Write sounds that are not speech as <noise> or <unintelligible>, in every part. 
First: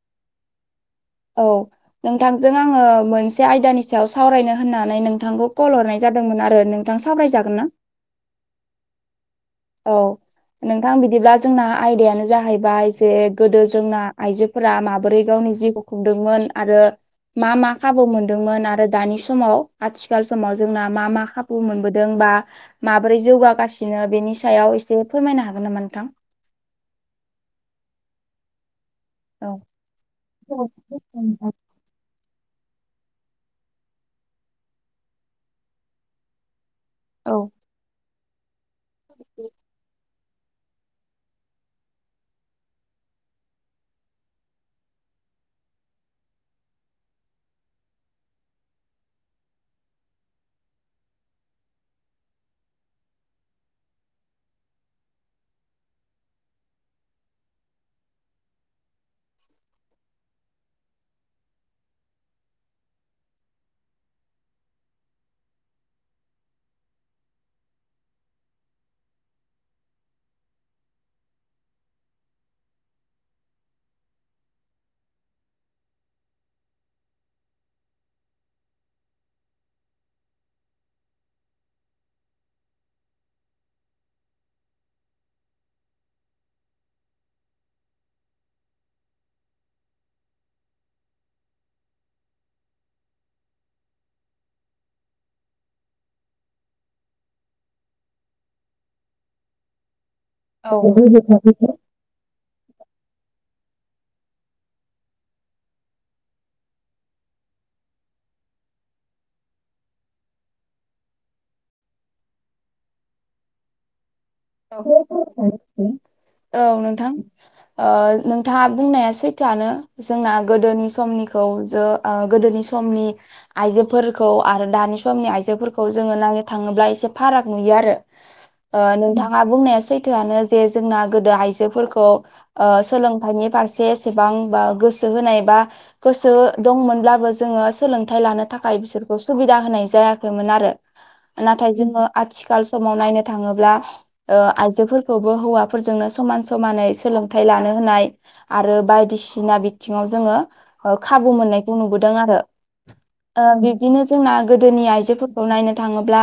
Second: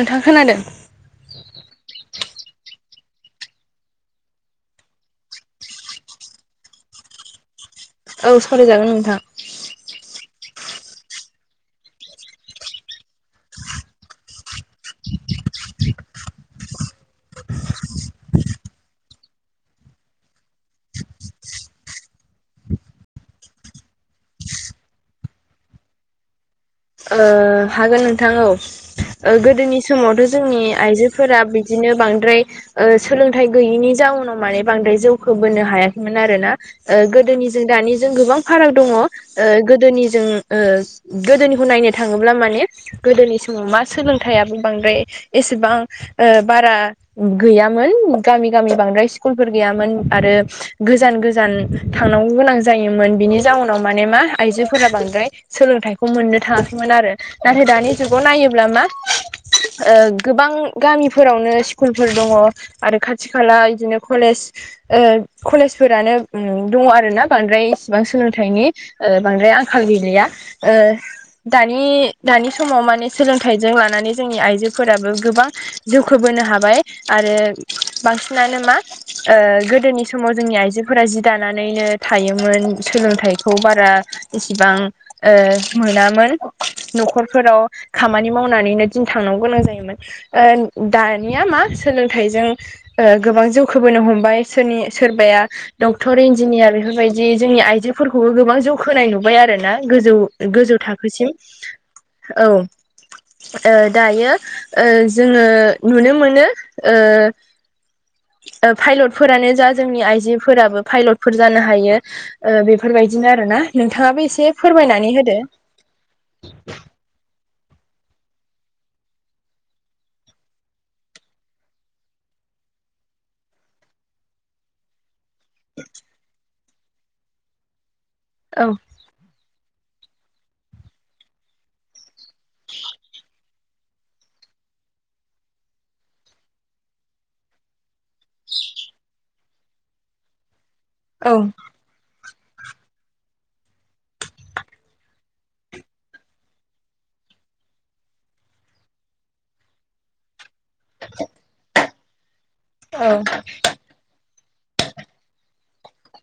नोंथां खोनादों औ नोंथांजों आङो मोनसे आयदानि सायाव सावरायनो होननानै नोंथांखौ कल हरनाय जादोंमोन आरो दा सावरायजागोन ना? औ सावरायजागोन नोंथां अ नोंथां बिदिब्ला जोंना आयदायानो जाहैबाय जे गोदो जोंना आइजोफोरा माबोरै गावनि जिउ खुंदोंमोन आरो मा मा खाबु मोनदोंमोन आरो दानि समाव आथिखाल समाव जोंना मा मा खाबु मोनबोदों बा माबोरै जौगा गासिनो बेनि सायाव एसे फोरमायनो हागोन नामा नोंथां? ओ हागोन नोंथां औ औ गोदोनि समावथ' जोंनि आइजोफोरा बि दिनो बांद्राय ओ सोलोंथाइ गैयिनि जाउनाव माने बांद्राय जौखौ बोनो हायाखैमोन आरोना ओ औ गोदोनिजों दानिजों गोबां फाराग दङ' ओ गोदोनि जों ओ गोदोनि खौ नायनो थाङोब्ला माने गोदोनि समाव मा सोलोंथाइयाबो बांद्राय एसेबां ओ बारा गैयामोन गामि गामि बांद्राय स्कुलफोर गैयामोन आरो गोजान गोजान थांनांगौ गोनां जायोमोन बिनि जाउनाव माने मा आइजोफोरा बांद्राय सोलोंथाइखौ मोननो थाङाखैमोन आरो नाथाय दानि जुगाव नायोब्ला मा ओ गोबां गामिफोरावनो स्कुलफोर दङ' आरो खाथि खाला इदिनो कलेज ओ खलेजफोरानो दङ' आरोना बांद्राय इसिबां सोलोंथाइनि ओ बांद्राय आंखाल गैलिया ओ दानि दानि समाव माने सोलोंथाइजों लानानै जोंनि आइजोफोराबो गोबां जौखोबोनो हाबाय आरो बांसिनानो मा ओ गोदोनि समाव जोंनि आइजोफोरा जि दानानैनो थायोमोन सोलोंथाइखौ बारा इसिबां ओ मोनामोन न'खरफोराव खामानि मावनानैनो दिन थांनांगौ गोनां जायोमोन ओ दानिया मा सोलोंथाइजों ओ गोबां जौखोबोनो हमबाय सोरनि सोरबाया डक्टर इन्जिनियार बेफोरबायदि जोंनि आइजोफोरखौबो गोबां जौखोनाय नुबाय आरो ना गोजौ औ गोजौ थाखोसिम औ ओ दायो ओ जोङो नुनो मोनो ओ ओ फायलटफोरानो जा जोंनि आइजोफोराबो फायलटफोर जानो हायो ओ बेफोरबायदिनो आरो ना नोंथाङाबो एसे फोरमायनानै होदो औ नोंथां ओ नोंथाङा बुंनाया सैथोआनो जोंना गोदोनि समनिखौ जो ओ गोदोनि समनि आइजोफोरखौ आरो दानि समनि आइजो फोरखौ जोङो नायनो थाङोब्ला एसे फाराग नुयो आरो औ ओ नोंथां ङा बुंनाया सैथोआनो जे जोंना गोदो आइजोफोरखौ ओ सोलोंथाइनि फारसे एसेबां बा गोसो होनाय बा गोसो दंमोनब्लाबो जोङो सोलों थाइ लानो थाखाय बिसोरखौ सुबिदा होनाय जायाखैमोन आरो औ नाथाय जोङो आथिखाल समाव नायनो थाङोब्ला ओ आइजोफोरखौबो हौवाफोरजोंनो समान समानै सोलोंथाइ लानो होनाय आरो बायदिसिना बिथिङाव जोङो ओ खाबु मोननायखौ नुबोदों आरो औ ओ बि दिनो जोंना गोदोनि आइजोफोरखौ नायनो थाङोब्ला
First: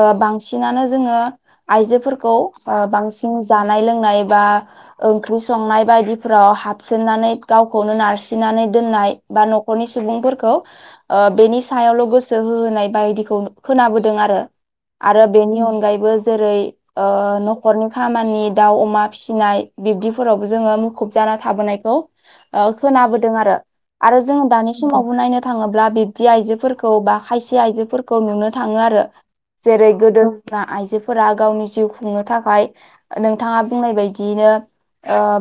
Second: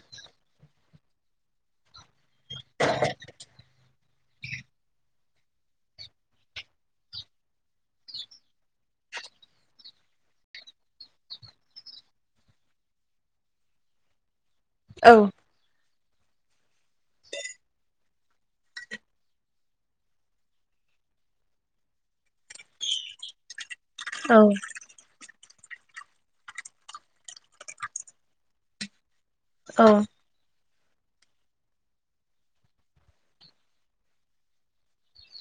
ओं बांसिनानो जोङो आइजोफोरखौ खौ ओ बांसिन जानाय-लोंनाय बा ओंख्रि संनाय बायदिफ्राव हाबसोमनानै गावखौनो नारसिननानै दोननाय बा न'खरनि सुबुंफोरखौ ओ बेनि सायावल' गोसो होहोनाय बायदिखौ खोनाबोदों आरो आरो बेनि अनगायैबो जेरै ओ न'खरनि खामानि दाउ अमा फिसिनाय बिब्दिफोरावबो जोङो मुखुब जाना थाबोनायखौ खोनाबोदों आरो आरो जों औ दानि समावबो नायनो थाङोब्ला बिब्दि आइजोफोरखौ बा खायसे आइजोफोरखौ नुनो थाङो आरो औ जेरै गोदो जोंना आइजोफोरा गावनि जिउ खुंनो थाखाय नोंथाङा बुंनाय बायदियैनो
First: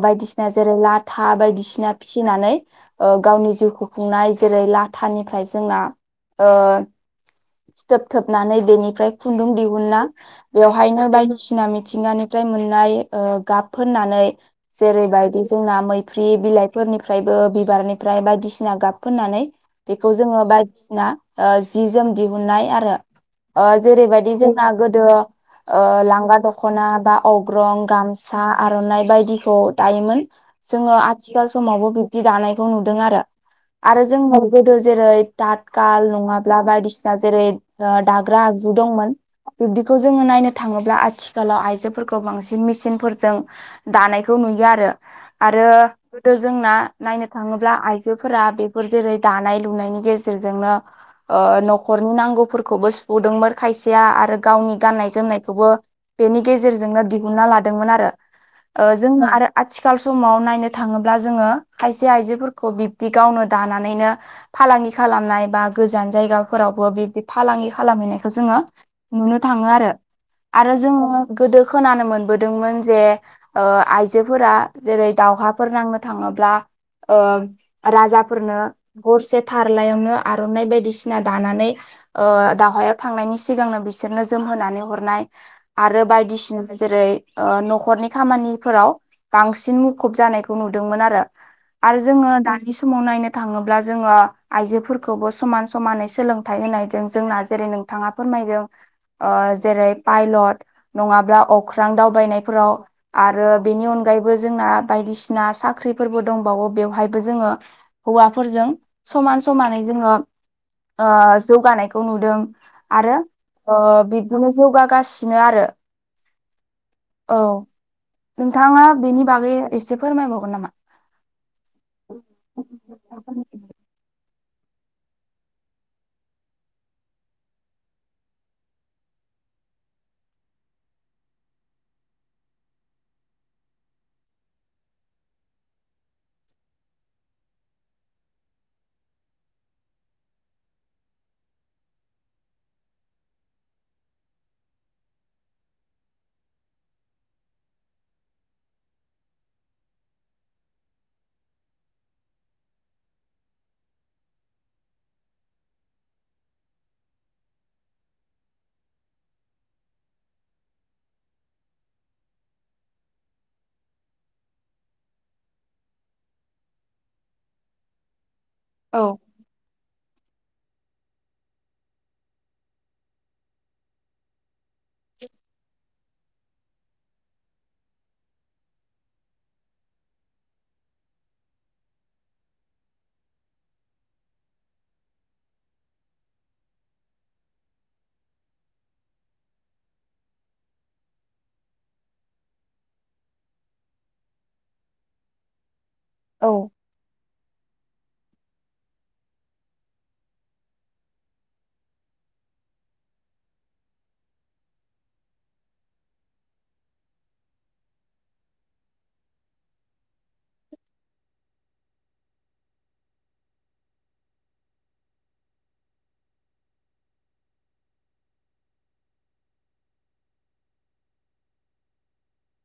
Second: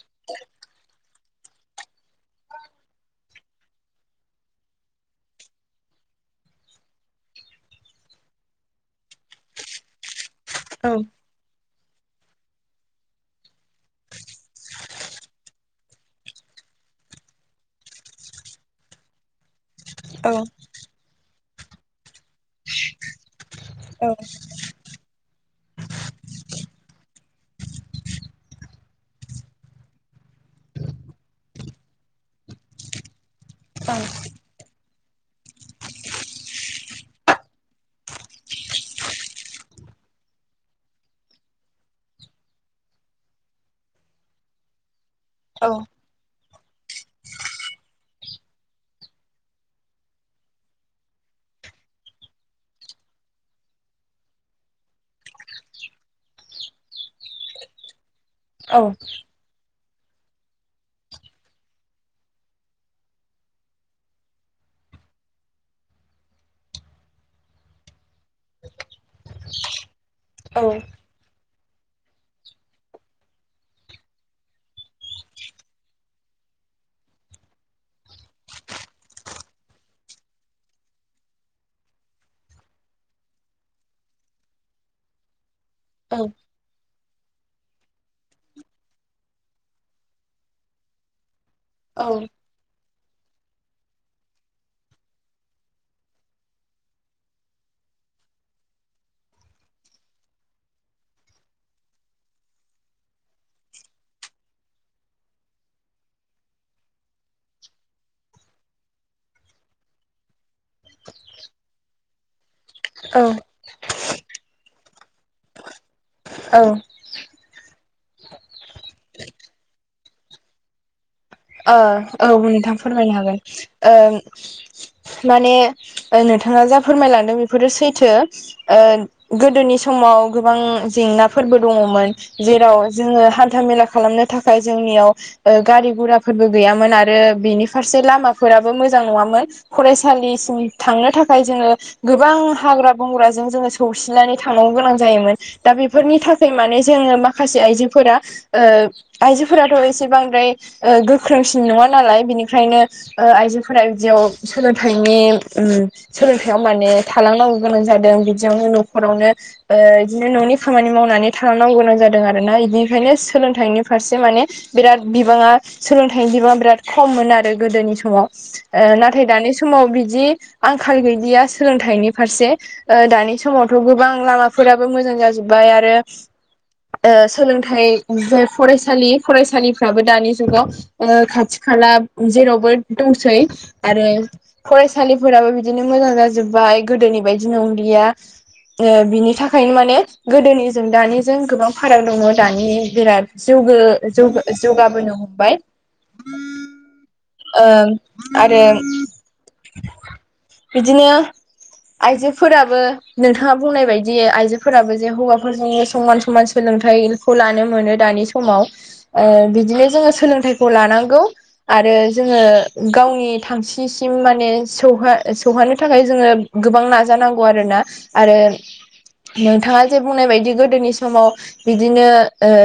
बायदिसिना जेरै लाथ था बायदिसिना फिसिनानै गावनि जिउखौ खुंनाय जेरै लाथानिफ्राय जोंना ओ फिथोब थोबनानै बेनिफ्राय खुन्दुं दिहुनना औ बेवहायनो बायदिसिना मिथिंगानिफ्राय मोननाय गाब फुननानै जेरैबायदि जोंना मै फ्रि बिलाइफोरनिफ्रायबो बिबारनिफ्राय बायदिसिना गाब फोननानै बेखौ औ जोङो बायदिसिना जि जोम दिहुननाय आरो औ जेरैबायदि जोंना गोदो लांगा दख'ना बा अग्रं गामसा आर'नाइ बायदिखौ दायोमोन जोङो आथिखाल समावबो बिब्दि दानायखौ नुदों आरो आरो जोङो गोदो जेरै तातखाल नङाब्ला बायदिसिना जेरै दाग्रा आगजु दंमोन बिदिखौ जोङो नायनो थाङोब्ला आथिखालाव आइजोफोरखौ बांसिन मेसिनफोरजों दानायखौ नुयो आरो आरो औ गोदो जोंना नायनो थाङोब्ला आइजोफोरा बेफोर जेरै दानाय लुनायनि गेजेरजोंनो न'खरनि नांगौफोरखौबो सुफुदोंमोन खायसेया आरो गावनि गाननाय जोमनाय खौबो बेनि गेजेरजोंनो दिहुनना लादोंमोन आरो औ जोङो आरो आथिखाल समाव नायनो थाङोब्ला जोङो खायसे आइजोफोरखौ बिब्दि गावनो दानानैनो फालांगि खालामनाय बा गोजान जायगाफोरावबो बिदि फालांगि खालामहैनायखौ जोङो नुनो थाङो आरो आरो जोङो गोदो खोनानो मोनबोदोंमोन जे आइजोफोरा जेरै दावहाफोर नांनो थाङोब्ला राजाफोरनो गरसे थारलायावनो आरनाइ बायदिसिना दानानै दावहायाव थांनायनि सिगांनो बिसोरनो जोमहोनानै हर नाय आरो औ बायदिसिना जेरै न'खरनि खामानिफोराव बांसिन मुखुब जानायखौ नुदोंमोन आरो आरो जोङो दानि समाव नायनो थाङोब्ला जोङो आइजोफोरखौबो समान समानै सोलोंथाइ होनायजों जोंना जेरै नों थाङा फोरमायदों जेरै पायलट नङाब्ला अख्रां दावबायनायफोराव आरो बेनि अनगायैबो जोंना बायदिसिना साख्रिफोरबो दंबावो बेवहायबो जोङो हौवाफोरजों समान समानै जोङो जौगानायखौ नुदों आरो बिबदिनो जौगागासिनो आरो औ औ नोंथाङा बेनि बागै एसे फोरमायबावगोन नामा ओ औ नोंथां फोरमायनो हागोन ओ माने नोंथाङा जा फोरमायलांदों बेफोरो सैथो गोदोनि समाव गोबां जेंनाफोरबो दङमोन जेराव जोङो हान्था मेला खालामनो थाखाय जोंनियाव गारि गुरा फोरबो गैयामोन आरो बिनि फारसे लामाफोराबो मोजां नङामोन फरायसालिसिम थांनो थाखाय जोङो गोबां हाग्रा बंग्राजों जोङो सौसिनानै थांनांगौ गोनां जायोमोन दा बेफोरनि थाखाय माने जोङो माखासे आइजोफोरा आइजोफोराथ एसे बांद्राय गोख्रोंसिन नङा नालाय बेनिखायनो आइजोफोरा बिदियाव सोलोंथाइनि सोलोंथाइयाव माने थालांनांगौ गोनां जादों बिदियावनो न'खरावनो बिदिनो न'नि खामानि मावनानै थालांनांग गोनां जादों आरोना बिनिखायनो सोलोंथाइनि फारसे माने बिराद बिबाङा सोलोंथाइनि बिबाङा बिराद खममोन आरो गोदोनि समाव औ नाथाय दानि समाव बिदि आंखाल गैलिया सोलोंथाइनि फारसे दानि समावथ गोबां लामाफोराबो मोजां जाजोबबाय आरो सोलोंथाइ जाय फरायसालि फरायसालिफ्राबो दानि जाव खाथि खाला जेरावबो दंसै आरो फरायसालिफोराबो बिदिनो मोजां जाजोबबाय गोदोनि बायदि नंलिया ओ बिनि थाखायनो माने गोदोनिजों दानिजों गोबां फाराग दङ दानि बिराद जौग जौ जौगाबोनो हमबाय औ ओं आरो बिदिनो आइजोफोराबो नोंथाङा बुंनाय बायदि आइजोफोराबो जे हौवाफोरजोंनो समान समान सोलोंथाइखौ लानो मोनो दानि समाव बिदिनो जोङो सोलोंथाइखौ लानांगौ आरो जोङो गावनि थांसिसिम माने सौ सौहानो थाखाय जोङो गोबां नाजानांगौ आरोना आरो नोंथाङा जे बुंनाय बायदि गोदोनि समाव बिदिनो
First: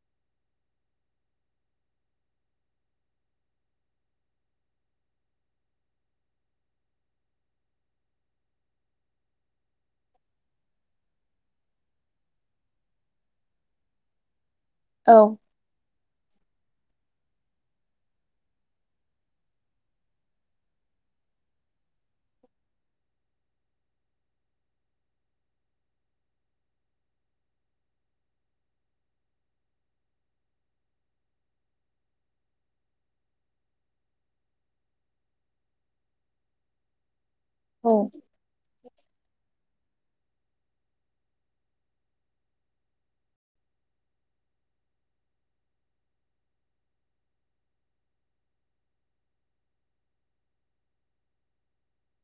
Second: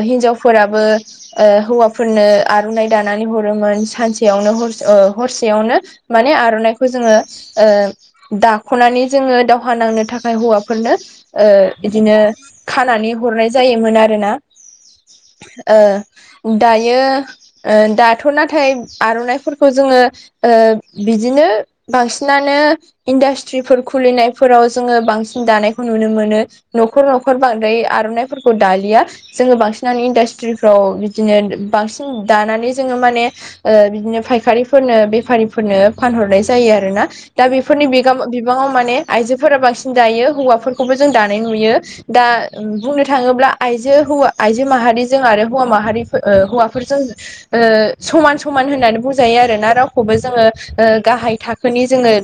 हिनजावफोराबो ओ हौवाफोरनो आर'नाइ दानानै हरोमोन सानसेयावनो हरसे हरसेयावनो माने आर'नाइखौ जोङो ओ दाख'नानै जोङो दावहा नांनो थाखाय हौवाफोरनो ओ बिदिनो खानानै हरनाय जायोमोन आरोना। औ ओ दायो दाथ' नाथाय आर'नाइफोरखौ जोङो ओ बिदिनो बांसिनानो इन्डास्ट्रिफोर खुलिनायफोराव जोङो बांसिन दानायखौ नुनो मोनो। न'खर न'खर बांद्राय आर'नाइफोरखौ दालिया। जोङो बांसिनानो इन्डास्ट्रिफ्राव बिदिनो बांसिन दानानै जोङो माने ओ बिदिनो फायखारिफोरनो बेफारिफोरनो फानहरनाय जायो आरोना। दा बेफोरनि औ बिगाम बिबाङाव माने आइजोफोरा बांसिन दायो हौवाफोरखौबो जों दानाय नुयो। दा बुंनो थाङोब्ला आइजो हौवा आइजो माहारिजों आरो हौवा माहारिफोर हौवा बेफोरजों ओ समान समान होननानै बुंजायो आरोना रावखौबो जोङो ओ गाहाय थाखोनि जोङो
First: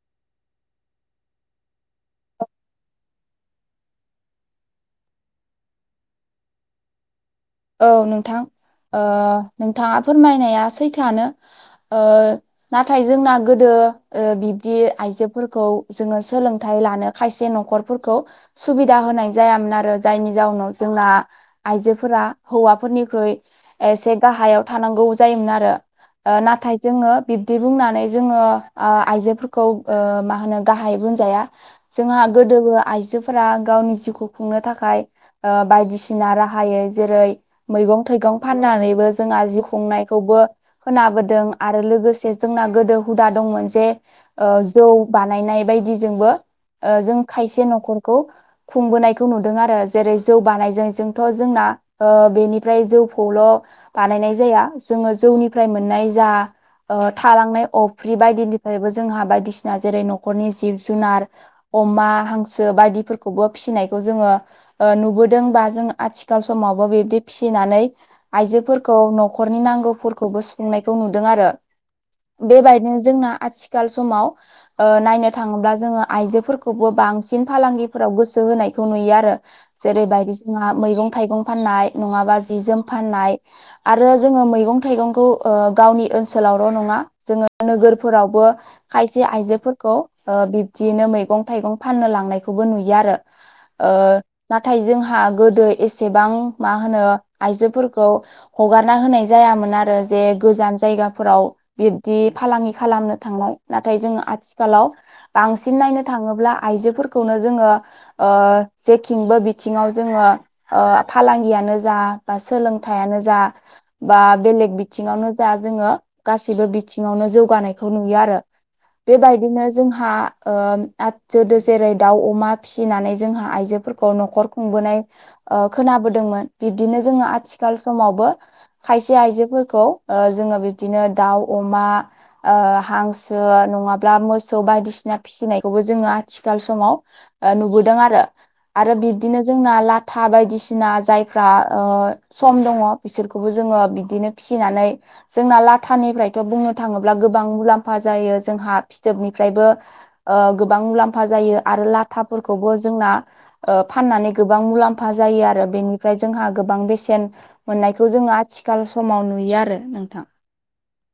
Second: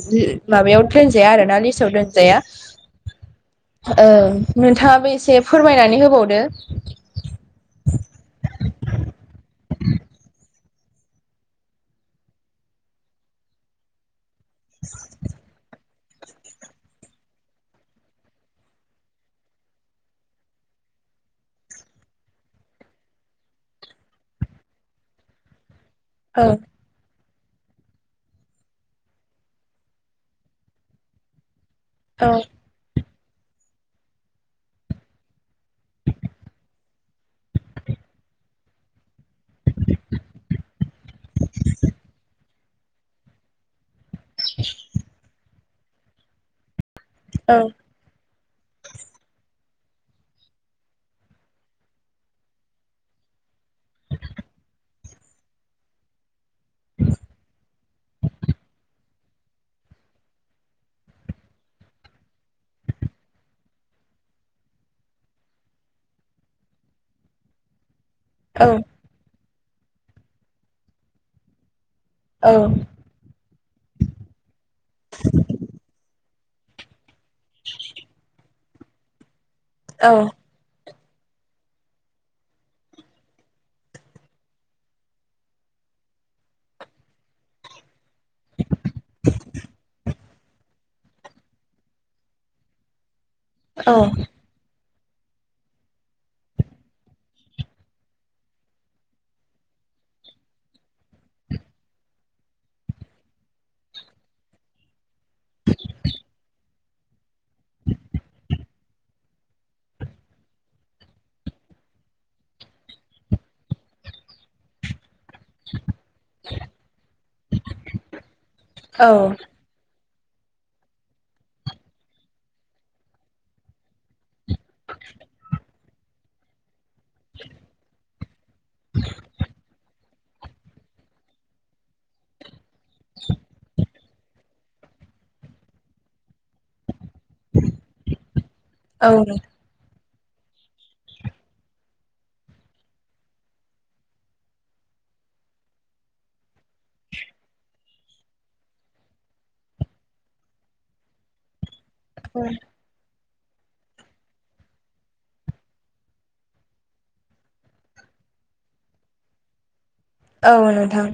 माबायाव दोनजाया आरोना लिस्टाव दोनजाया औ नोंथाङाबो एसे फोरमायनानै होबावदो। औ ओ नोंथां नोंथाङा फोरमायनाया सैथानो। ओ नाथाय जोंना गोदो बिब्दि आइजोफोरखौ जोङो सोलोंथाइ लानो खायसे न'खरफोरखौ सुबिदा होनाय जायामोन आरो जायनि जाउनाव जोंना आइजोफोरा हौवाफोरनिख्रुइ एसे गाहायाव थानांगौ जायोमोन आरो औ नाथाय जोङो बिब्दि बुंनानै जोङो आइजोफोरखौ मा होनो गाहाय बुंजाया। जोंहा औ गोदोबो आइजो फोर्र गावनि जिउखौ खुंनो थाखाय बायदिसिना राहायै जेरै मैगं थाइगं फाननानैबो जोंहा जिउ खुंनायखौबो खाबोदों आरो लोगोसे जोंना गोदो हुदा दंमोन जे ओ जौ बानायनाय बायदिजोंबो ओ जों औ खायसे न'खरखौ खुंबोनायखौ नुदों आरो जेरै जौ बानायजों जोंथ' जोंना ओ बेनिफ्राय जौ फल' बानायनाय जाया जोङो जौनिफ्राय मोननाय जा ओ थालांनाय अफ्रि बायदिनिफ्रायबो जोंहा बायदिसिना जेरै न'खरनि जिब जुनार अमा हांसो बायदिफोरखौबो फिसिनायखौ जोङो नुबोदों बा जों आथिखाल समावबो बिबदि फिनानै औ आइजोफोरखौ नख न'खरनि नांगौफोरखौबो सुंनायखौ नुदों आरो औ बेबायदिनो जोंना आथि खाल समाव ओ नायनो थाङोब्ला जोङो आइजोफोरखौबो बांसि सिन फालांगिफोराव गोसो होनायखौ नुयो आरो जेरैबायदि जोंहा मैगं थाइगं फाननाय नङाबा जि जोम फाननाय आरो जोङो मैगं थाइगंखौ ओ गावनि ओनसोलावल' नङा जोङो नोगोरफोरावबो खायसे आइजोफोरखौ बिब्दियैनो मैगं थाइगं फाननो लांनायखौबो नुयो आरो। औ ओ नाथाय जोंहा गोदो एसेबां मा होनो आइजोफोरखौ हगारना होनाय जायामोन आरो जे गोजान जायगाफोराव बिब्दि फालांगि खालामनो थांनाय नाथाय जों आथिखालाव बांसिन नायनो थाङोब्ला आइजोफोर नो जोङो ओ जेथिंबो बिथिङाव जोङो ओ फालांगियानो जा बा सोलोंथायानो जा बा बेलेग बिथिङावनो जा जोङो गासैबो बिथिङावनो जौगानायखौ नुयो आरो। औ बेबायदिनो जोंहा ओ <unintelligible> जेरै दाउ अमा फिसिनानै जोंहा आइजोफोरखौ न'खर खुंबोनाय ओ खोनाबोदोंमोन बिब्दिनो जोङो आथिखाल समावबो खायसे आइजोफोरखौ ओ जोङो बिबदिनो दाउ अमा ओ हांसो नङाब्ला मोसौ बायदिसि सिना फिसिनायखौबो जोङो आथिखाल समाव नुबोदों आरो आरो औ बिब्दिनो जोंना लाथा बायदिसिना जायफ्रा ओ सम दङ बिसोरखौबो जोङो बिदिनो फिसिनानै जोंना लाथानिफ्रायथ' बुंनो थाङोब्ला गोबां मुलाम्फा जायो जोंहा फिथोबनिफ्रायबो ओ गोबां मुलाम्फा जायो आरो औ लाथाफोरखौबो जोंना ओ फाननानै गोबां मुलाम फा जायो आरो बेनिफ्राय जोंहा गोबां बेसेन मोननायखौ जोङो आथिखाल समाव नुयो आरो नोंथां औ नोंथां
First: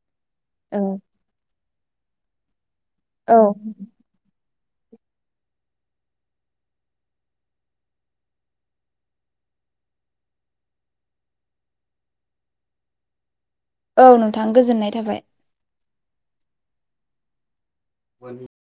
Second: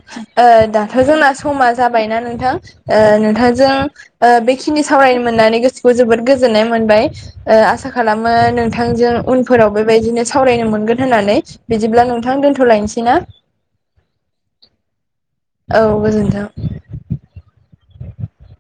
ओ औ दाथ' जोंना समा जाबायना नोंथां औ नोंथांजों ओ बेखिनि सावरायनो मोननानै गोसोखौ जोबोद गोजोननाय मोनबाय ओ आसा खालामो नोंथांजों उनफोराव बेबायदिनो सावरायनो मोनगोन होननानै बिदिब्ला नोंथां दोन्थ'लायनोसै ना औ नोंथां गोजोननाय थाबाय औ गोजोन्थों <unintelligible>